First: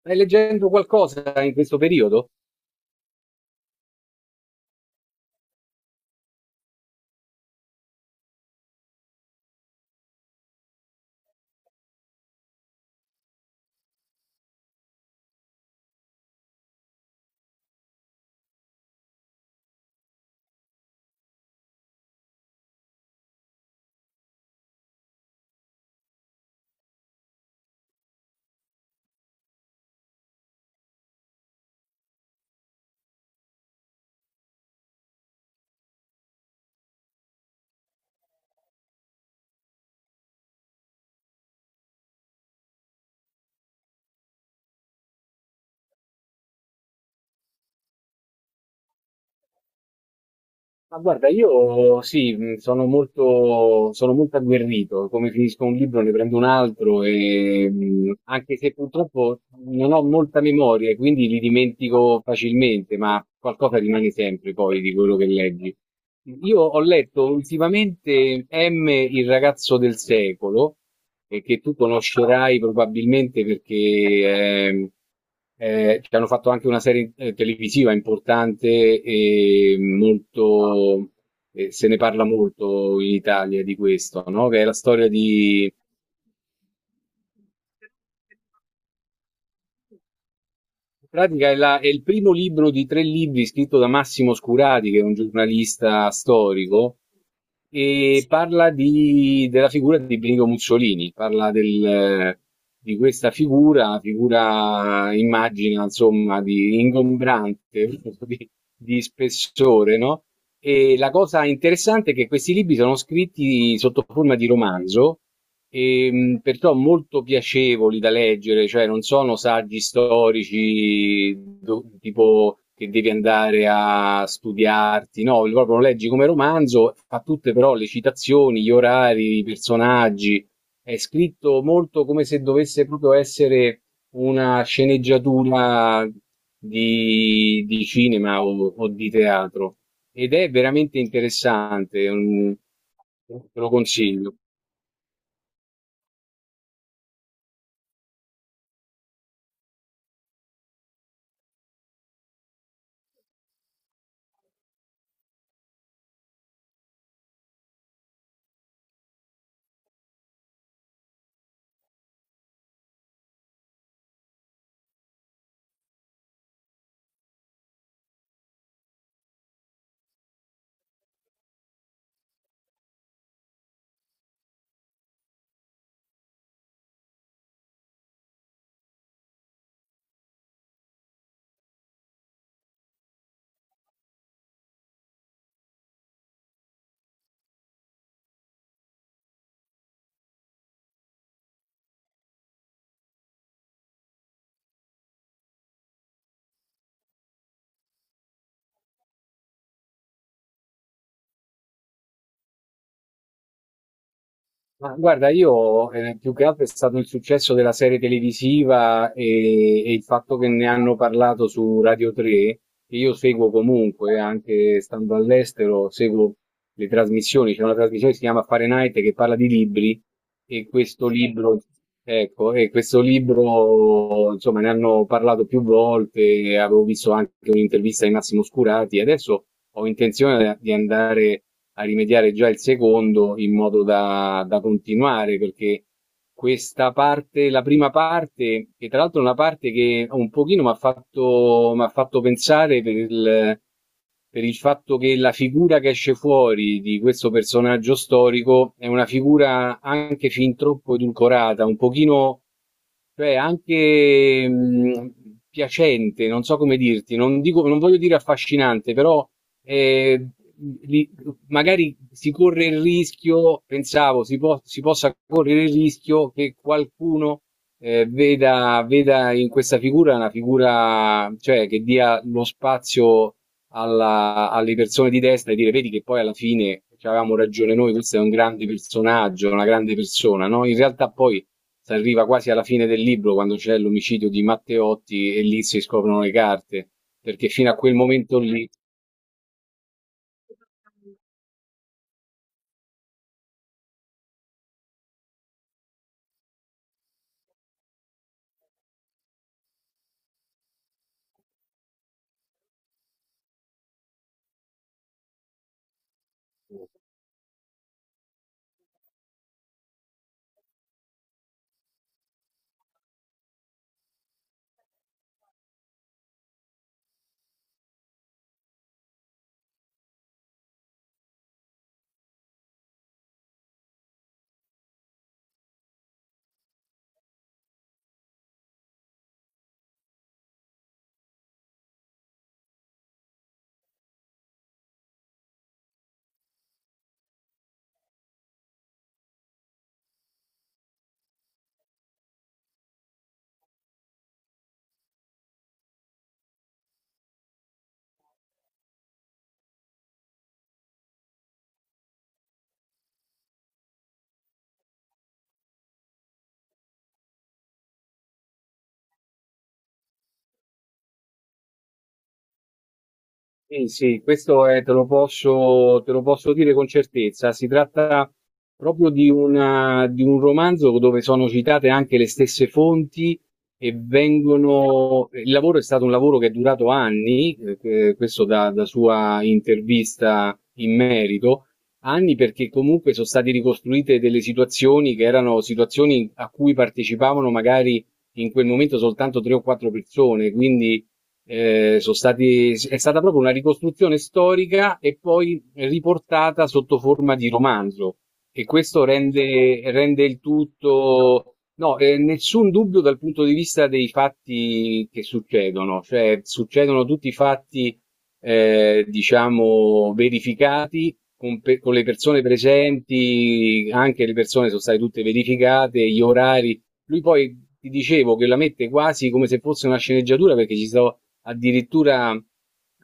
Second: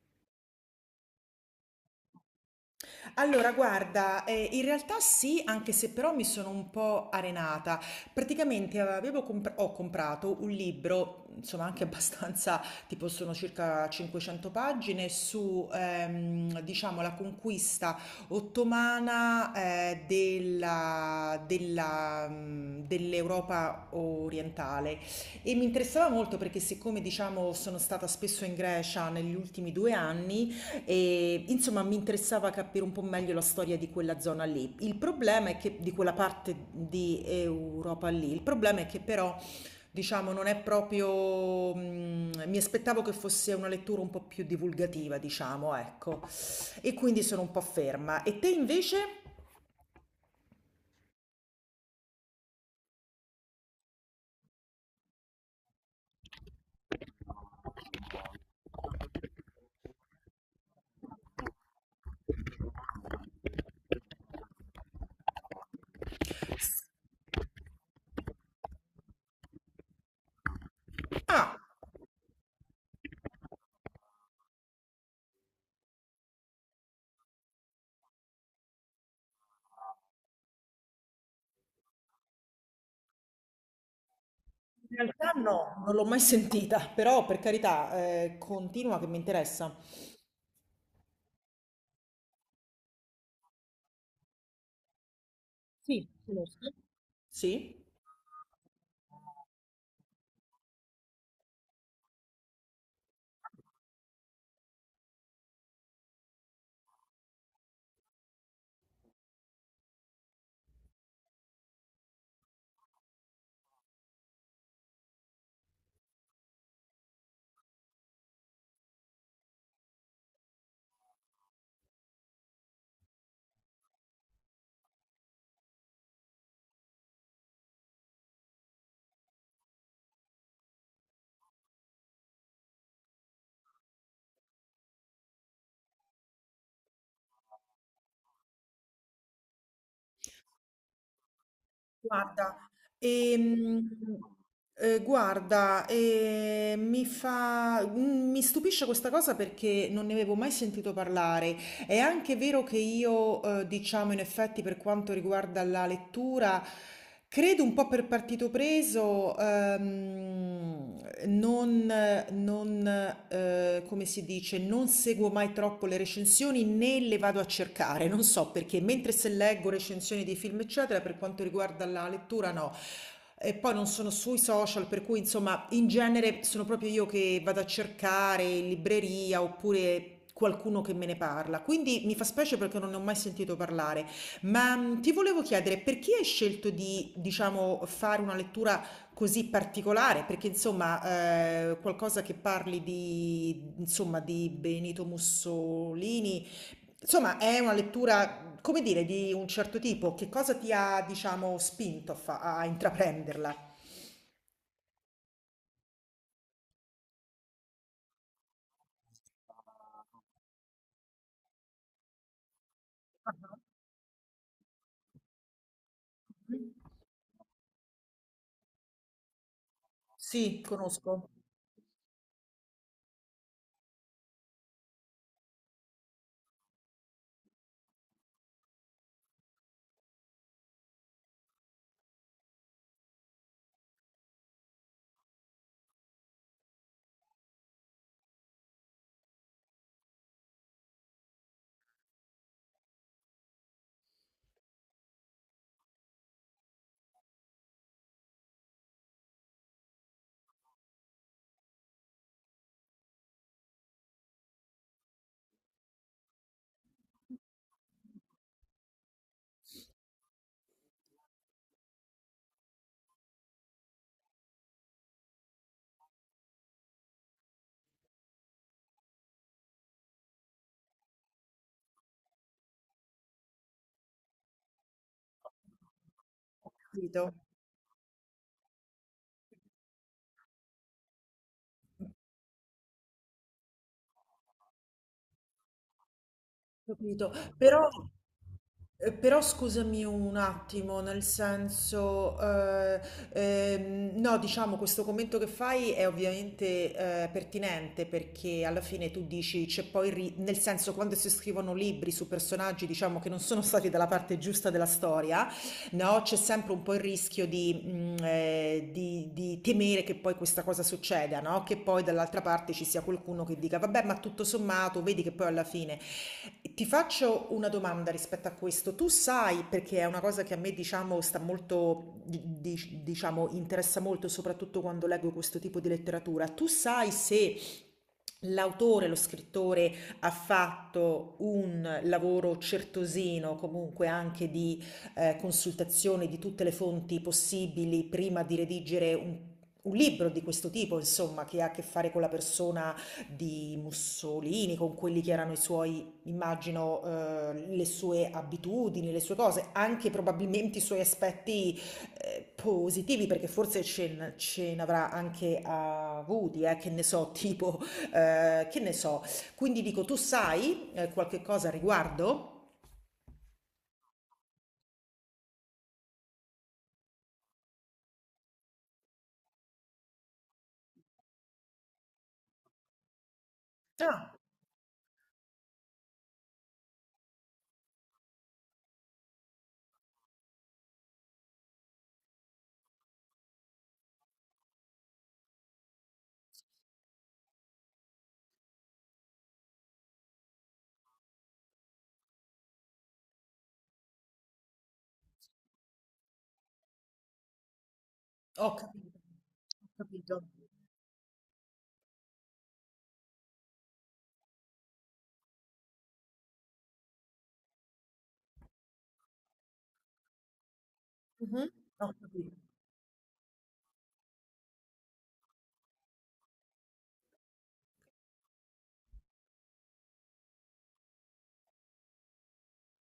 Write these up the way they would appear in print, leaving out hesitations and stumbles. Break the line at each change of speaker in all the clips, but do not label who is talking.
Stai leggendo qualcosa in questo periodo?
Allora, guarda, in realtà sì, anche se però mi sono un po' arenata. Praticamente ho comprato un libro, insomma anche abbastanza, tipo sono circa 500 pagine, su, diciamo, la conquista ottomana, della, dell'Europa orientale. E mi interessava molto perché siccome, diciamo, sono stata spesso in Grecia negli ultimi 2 anni, e, insomma, mi interessava capire un po' meglio la storia di quella zona lì. Il problema è che di quella parte di Europa lì, il problema è che però, diciamo, non è proprio, mi aspettavo che fosse una lettura un po' più divulgativa, diciamo, ecco. E quindi sono un po' ferma. E te invece?
Ma guarda, io sì, sono molto agguerrito. Come finisco un libro ne prendo un altro e anche se purtroppo non ho molta memoria, e quindi li dimentico facilmente, ma qualcosa rimane sempre poi di quello che leggi. Io ho letto ultimamente M, il ragazzo del secolo, e
Ah,
che tu conoscerai probabilmente perché ehm, ci hanno fatto anche una serie televisiva importante e molto, se ne parla molto in Italia di questo, no? Che è la
in
storia
realtà
di...
no, non l'ho mai sentita, però per carità, continua che mi interessa.
In pratica è, è il primo libro di tre libri scritto da Massimo Scurati, che è un
Sì,
giornalista
conosco.
storico,
Sì?
e parla della figura di Benito Mussolini, parla di questa figura, figura immagina insomma di ingombrante, di, di spessore, no? E la cosa interessante è che questi libri sono scritti sotto forma di romanzo. Perciò molto piacevoli da leggere, cioè non sono saggi storici tipo che devi andare a studiarti, no, proprio lo leggi come romanzo, fa tutte però le citazioni, gli orari, i personaggi, è scritto molto come se dovesse proprio essere una sceneggiatura di cinema o di teatro, ed è veramente interessante, mm,
Guarda,
te lo
ehm,
consiglio.
guarda, mi fa, mi stupisce questa cosa perché non ne avevo mai sentito parlare. È anche vero che io, diciamo, in effetti, per quanto riguarda la lettura, credo un po' per partito preso, non, non, come si dice, non seguo mai troppo le recensioni né le vado a cercare, non so perché, mentre se leggo recensioni di film, eccetera, per quanto riguarda la lettura, no. E poi non sono sui social, per cui insomma, in genere sono proprio io che vado a cercare in libreria oppure qualcuno che me ne parla. Quindi mi fa specie perché non ne ho mai sentito parlare. Ma ti volevo chiedere perché hai scelto di, diciamo, fare una lettura così particolare? Perché insomma, qualcosa che parli di, insomma, di Benito Mussolini. Insomma, è una lettura come dire, di un certo tipo, che cosa ti ha, diciamo, spinto a, a intraprenderla?
Ma guarda, io più che altro è stato il successo della serie televisiva e il fatto che ne hanno parlato su Radio 3, che io seguo comunque, anche stando all'estero, seguo
Mh.
le trasmissioni. C'è una trasmissione che si chiama Fahrenheit che parla di libri
Sì,
e questo. Sì.
conosco.
Libro. Ecco, e questo libro, insomma, ne hanno parlato più volte, avevo visto anche un'intervista di Massimo Scurati, e adesso ho intenzione di andare a rimediare già il secondo in modo da, da continuare, perché questa parte, la prima parte, che tra l'altro è una parte che un pochino mi ha fatto pensare per il fatto che la figura che esce fuori di questo personaggio storico è una figura anche fin troppo edulcorata, un pochino, cioè anche piacente, non so come dirti, non, dico, non voglio dire affascinante, però eh, li- magari si corre il rischio, pensavo, si, si possa correre il rischio che qualcuno veda in questa figura una figura, cioè, che dia lo spazio alle persone di destra e dire, vedi che poi alla
Ho
fine ci
capito, ho
avevamo ragione noi, questo è un grande personaggio, una grande persona, no? In realtà poi si arriva quasi alla fine del libro quando c'è l'omicidio di Matteotti e lì si scoprono le carte,
capito.
perché fino a
Però
quel momento lì.
però scusami un attimo, nel senso, no, diciamo questo commento che fai è ovviamente, pertinente perché alla fine tu dici c'è poi il ri nel senso quando si scrivono libri su personaggi, diciamo, che non sono stati dalla parte giusta della storia no? C'è sempre un po' il rischio di, di temere che poi questa cosa succeda, no, che poi dall'altra parte ci sia qualcuno che dica: "Vabbè, ma tutto sommato vedi che poi alla fine". Ti faccio una domanda rispetto a questo: tu sai, perché è una cosa che a me diciamo sta molto di dic diciamo interessa molto, soprattutto quando leggo questo tipo di letteratura, tu sai se l'autore, lo scrittore ha fatto un lavoro certosino, comunque anche di consultazione di tutte le fonti possibili prima di redigere un libro di questo tipo, insomma, che ha a che fare con la persona di Mussolini, con quelli che erano i suoi, immagino, le sue abitudini, le sue cose, anche probabilmente i suoi aspetti positivi, perché forse ce ne avrà anche avuti, che ne so, tipo, che ne so. Quindi dico, tu sai qualche cosa a riguardo?
Sì, sì, questo è te lo posso dire con certezza. Si tratta proprio di una di un romanzo dove sono citate anche le stesse fonti e
Ah.
vengono... Il lavoro è stato un lavoro che è durato anni, questo da, da sua intervista in merito, anni perché comunque sono state ricostruite delle situazioni che erano situazioni a cui partecipavano magari in quel momento soltanto tre o quattro persone, quindi sono stati, è stata proprio una ricostruzione storica e poi riportata sotto forma di romanzo. E
Ho
questo
capito,
rende,
ho
rende il
capito.
tutto, no, nessun dubbio dal punto di vista dei fatti che succedono, cioè succedono tutti i fatti, diciamo, verificati con,
Mh-mh.
con le
Ho
persone
capito.
presenti, anche le persone sono state tutte verificate, gli orari. Lui poi ti dicevo che la mette quasi come se fosse una sceneggiatura perché ci sono addirittura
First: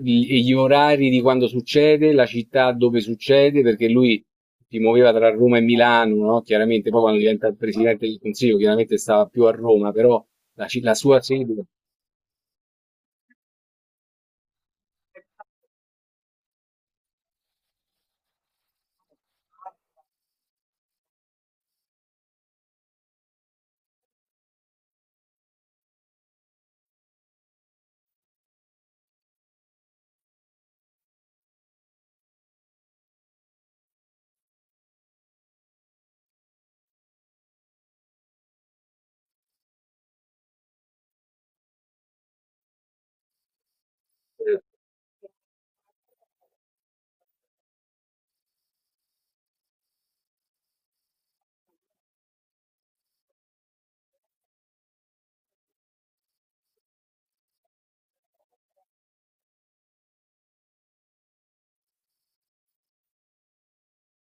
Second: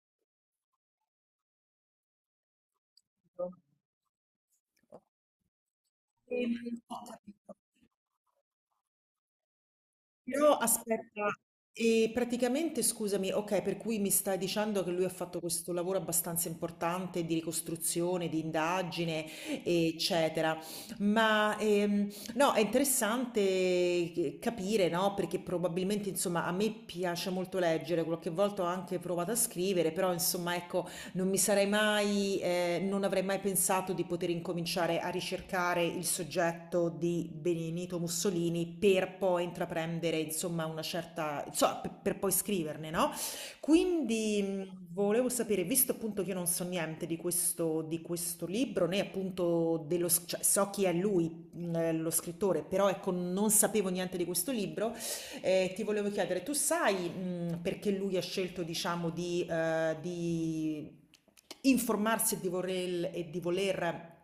gli orari di quando succede, la città dove succede, perché lui si muoveva tra Roma e Milano, no? Chiaramente,
Ho
poi quando diventa
capito.
il presidente del Consiglio, chiaramente stava più a Roma, però
Però
la, la sua
aspetta,
sede.
e praticamente scusami, okay, per cui mi stai dicendo che lui ha fatto questo lavoro abbastanza importante di ricostruzione, di indagine, eccetera. Ma, no, è interessante che capire, no, perché probabilmente, insomma, a me piace molto leggere, qualche volta ho anche provato a scrivere, però insomma, ecco, non mi sarei mai, non avrei mai pensato di poter incominciare a ricercare il soggetto di Benito Mussolini per poi intraprendere, insomma, una certa, insomma, per poi scriverne, no? Quindi
Eh,
volevo sapere, visto appunto che io non so niente di questo, di questo libro, né appunto dello, cioè, so chi è lui, lo scrittore, però ecco, non sapevo niente di questo libro. Ti volevo chiedere, tu sai, perché lui ha scelto, diciamo, di informarsi e di e di voler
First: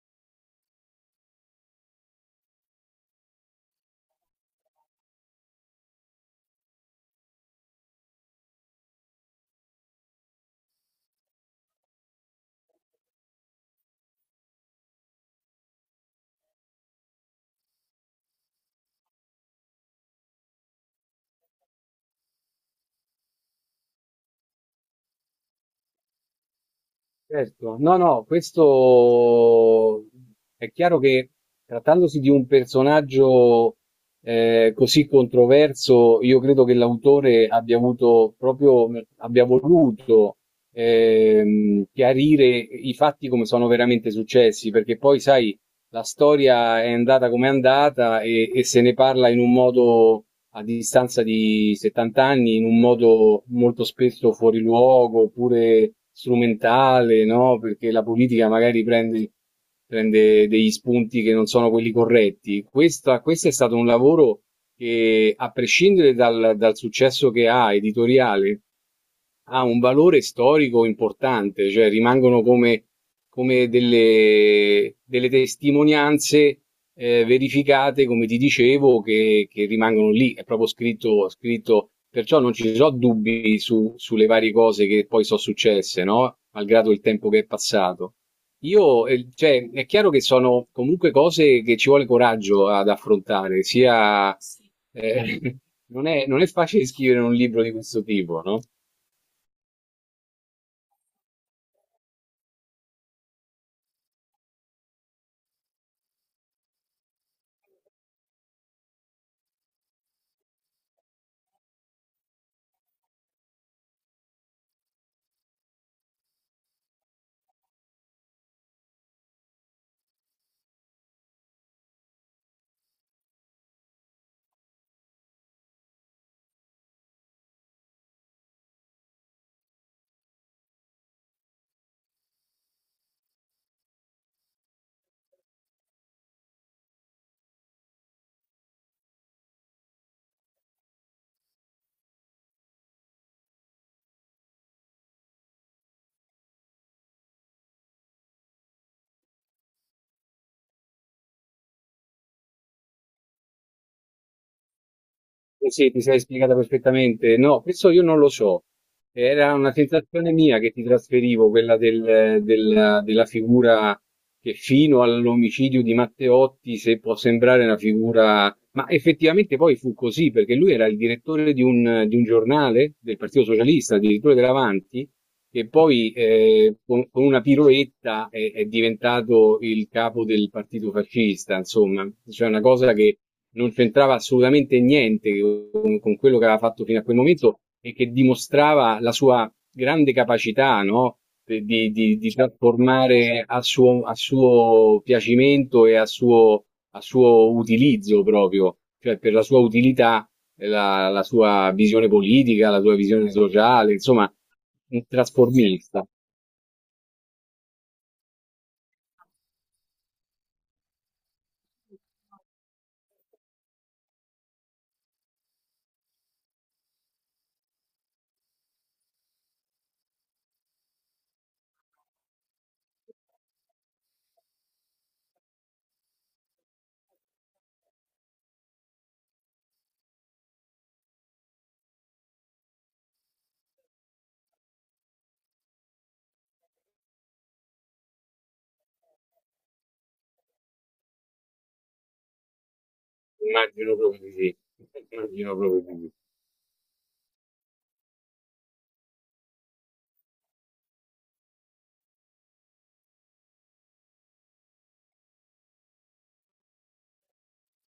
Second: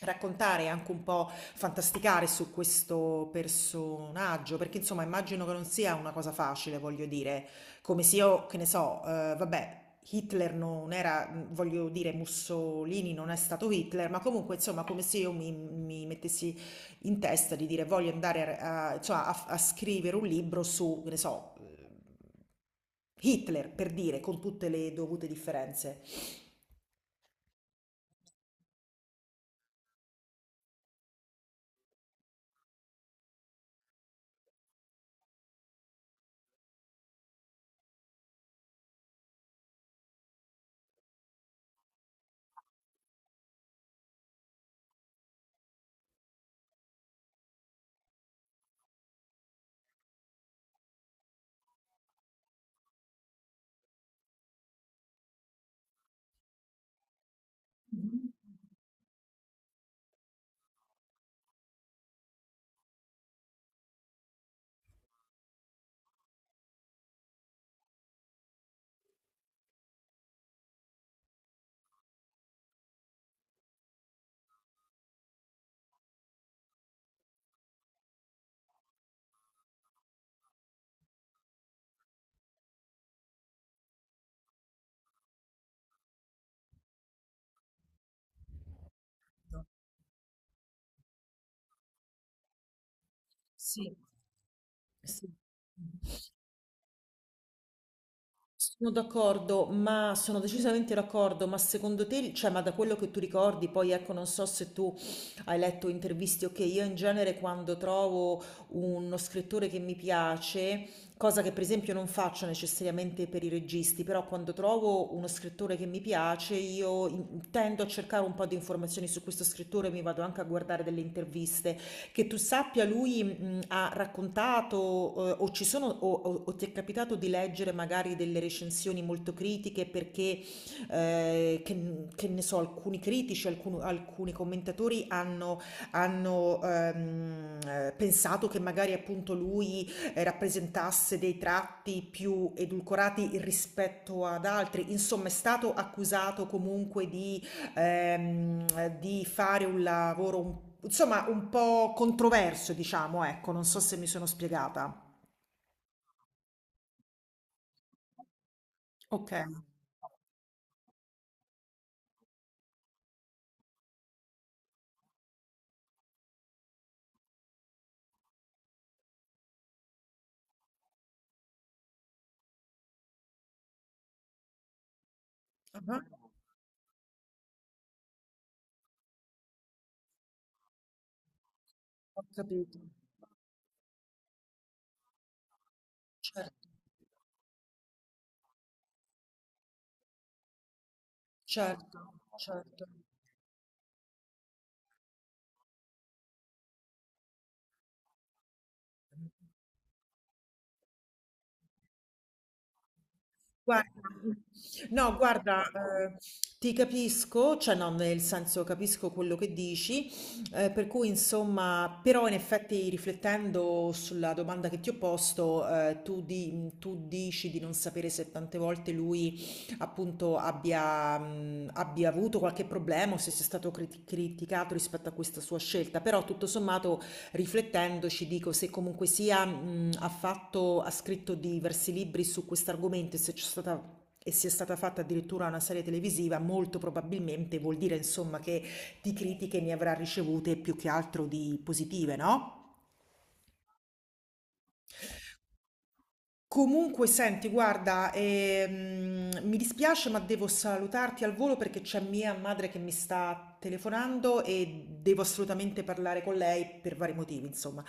raccontare e anche un po' fantasticare su questo personaggio, perché insomma immagino che non sia una cosa facile, voglio dire, come se io, che ne so, vabbè, Hitler non era, voglio dire, Mussolini non è stato Hitler, ma comunque insomma come se io mi mettessi in testa di dire voglio andare a, cioè, a scrivere un libro su, che ne so, Hitler, per dire, con tutte le dovute differenze.
certo, no, no, questo è chiaro che trattandosi di un personaggio così controverso, io credo che l'autore abbia avuto proprio, abbia voluto chiarire i fatti come sono veramente successi, perché poi, sai, la storia è andata come è andata e se ne parla in un modo a distanza di 70 anni in un modo molto spesso fuori luogo oppure strumentale, no? Perché la politica magari prende, prende degli spunti che non sono quelli corretti. Questa, questo è stato un lavoro che, a prescindere dal, dal successo che ha editoriale, ha un valore storico importante, cioè rimangono come, come delle, delle testimonianze verificate, come ti dicevo, che rimangono lì, è proprio scritto, scritto, perciò non ci sono dubbi sulle varie cose che poi sono successe, no? Malgrado il tempo che è passato. Io, cioè, è chiaro che sono comunque cose che ci vuole coraggio ad affrontare,
Sì,
sia,
sì.
eh, non è facile scrivere un libro di questo tipo, no?
Sono d'accordo, ma sono decisamente d'accordo, ma secondo te, cioè, ma da quello che tu ricordi, poi ecco, non so se tu hai letto interviste, ok, io in genere quando trovo uno scrittore che mi piace, cosa che per esempio non faccio necessariamente per i registi, però quando trovo uno scrittore che mi piace, io tendo a cercare un po' di informazioni su questo scrittore, mi vado anche a guardare delle interviste. Che tu sappia lui, ha raccontato, o ci sono o ti è capitato di leggere magari delle recensioni molto critiche perché, che ne so, alcuni critici, alcunu alcuni commentatori pensato che magari appunto lui, rappresentasse dei tratti più edulcorati rispetto ad altri. Insomma, è stato accusato comunque di fare un lavoro, insomma, un po' controverso, diciamo, ecco, non so se mi sono spiegata.
Sì, sì, ti sei spiegata perfettamente. No, questo io non lo so.
Ok.
Era una sensazione mia che ti trasferivo, quella della figura che fino all'omicidio di Matteotti, se può sembrare una figura... Ma effettivamente poi fu così, perché lui era il direttore di un giornale del Partito Socialista, addirittura dell'Avanti, e
Ah,
poi con una piroetta è diventato il capo del partito fascista, insomma,
ho
cioè una
capito.
cosa che non c'entrava assolutamente niente con, con quello che aveva
Certo,
fatto fino a quel momento e che dimostrava la sua grande capacità, no? Di, di-
certo,
di di
certo.
trasformare a suo piacimento e a suo utilizzo proprio, cioè per la sua utilità la, la sua visione politica, la sua visione
Guarda,
sociale, insomma, un
no, guarda,
trasformista.
ti capisco, cioè no, nel senso capisco quello che dici, per cui insomma, però in effetti riflettendo sulla domanda che ti ho posto, tu, tu dici di non sapere se tante volte lui appunto abbia, abbia avuto qualche problema o se sia stato criticato rispetto a questa sua scelta, però tutto sommato riflettendoci dico se comunque sia ha fatto, ha scritto diversi libri su questo argomento e se c'è stata e sia stata fatta addirittura una serie televisiva, molto probabilmente vuol dire insomma che di critiche ne avrà ricevute più che altro di positive, no?
Immagino proprio di sì. Immagino proprio di sì.
Comunque senti guarda, mi dispiace ma devo salutarti al volo perché c'è mia madre che mi sta telefonando e devo assolutamente parlare con lei per vari motivi insomma.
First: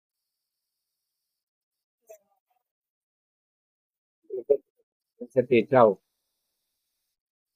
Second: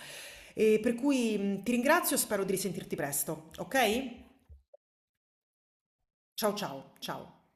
E per cui, ti ringrazio, e spero di risentirti presto, ok?
Grazie a te, ciao.
Ciao ciao, ciao.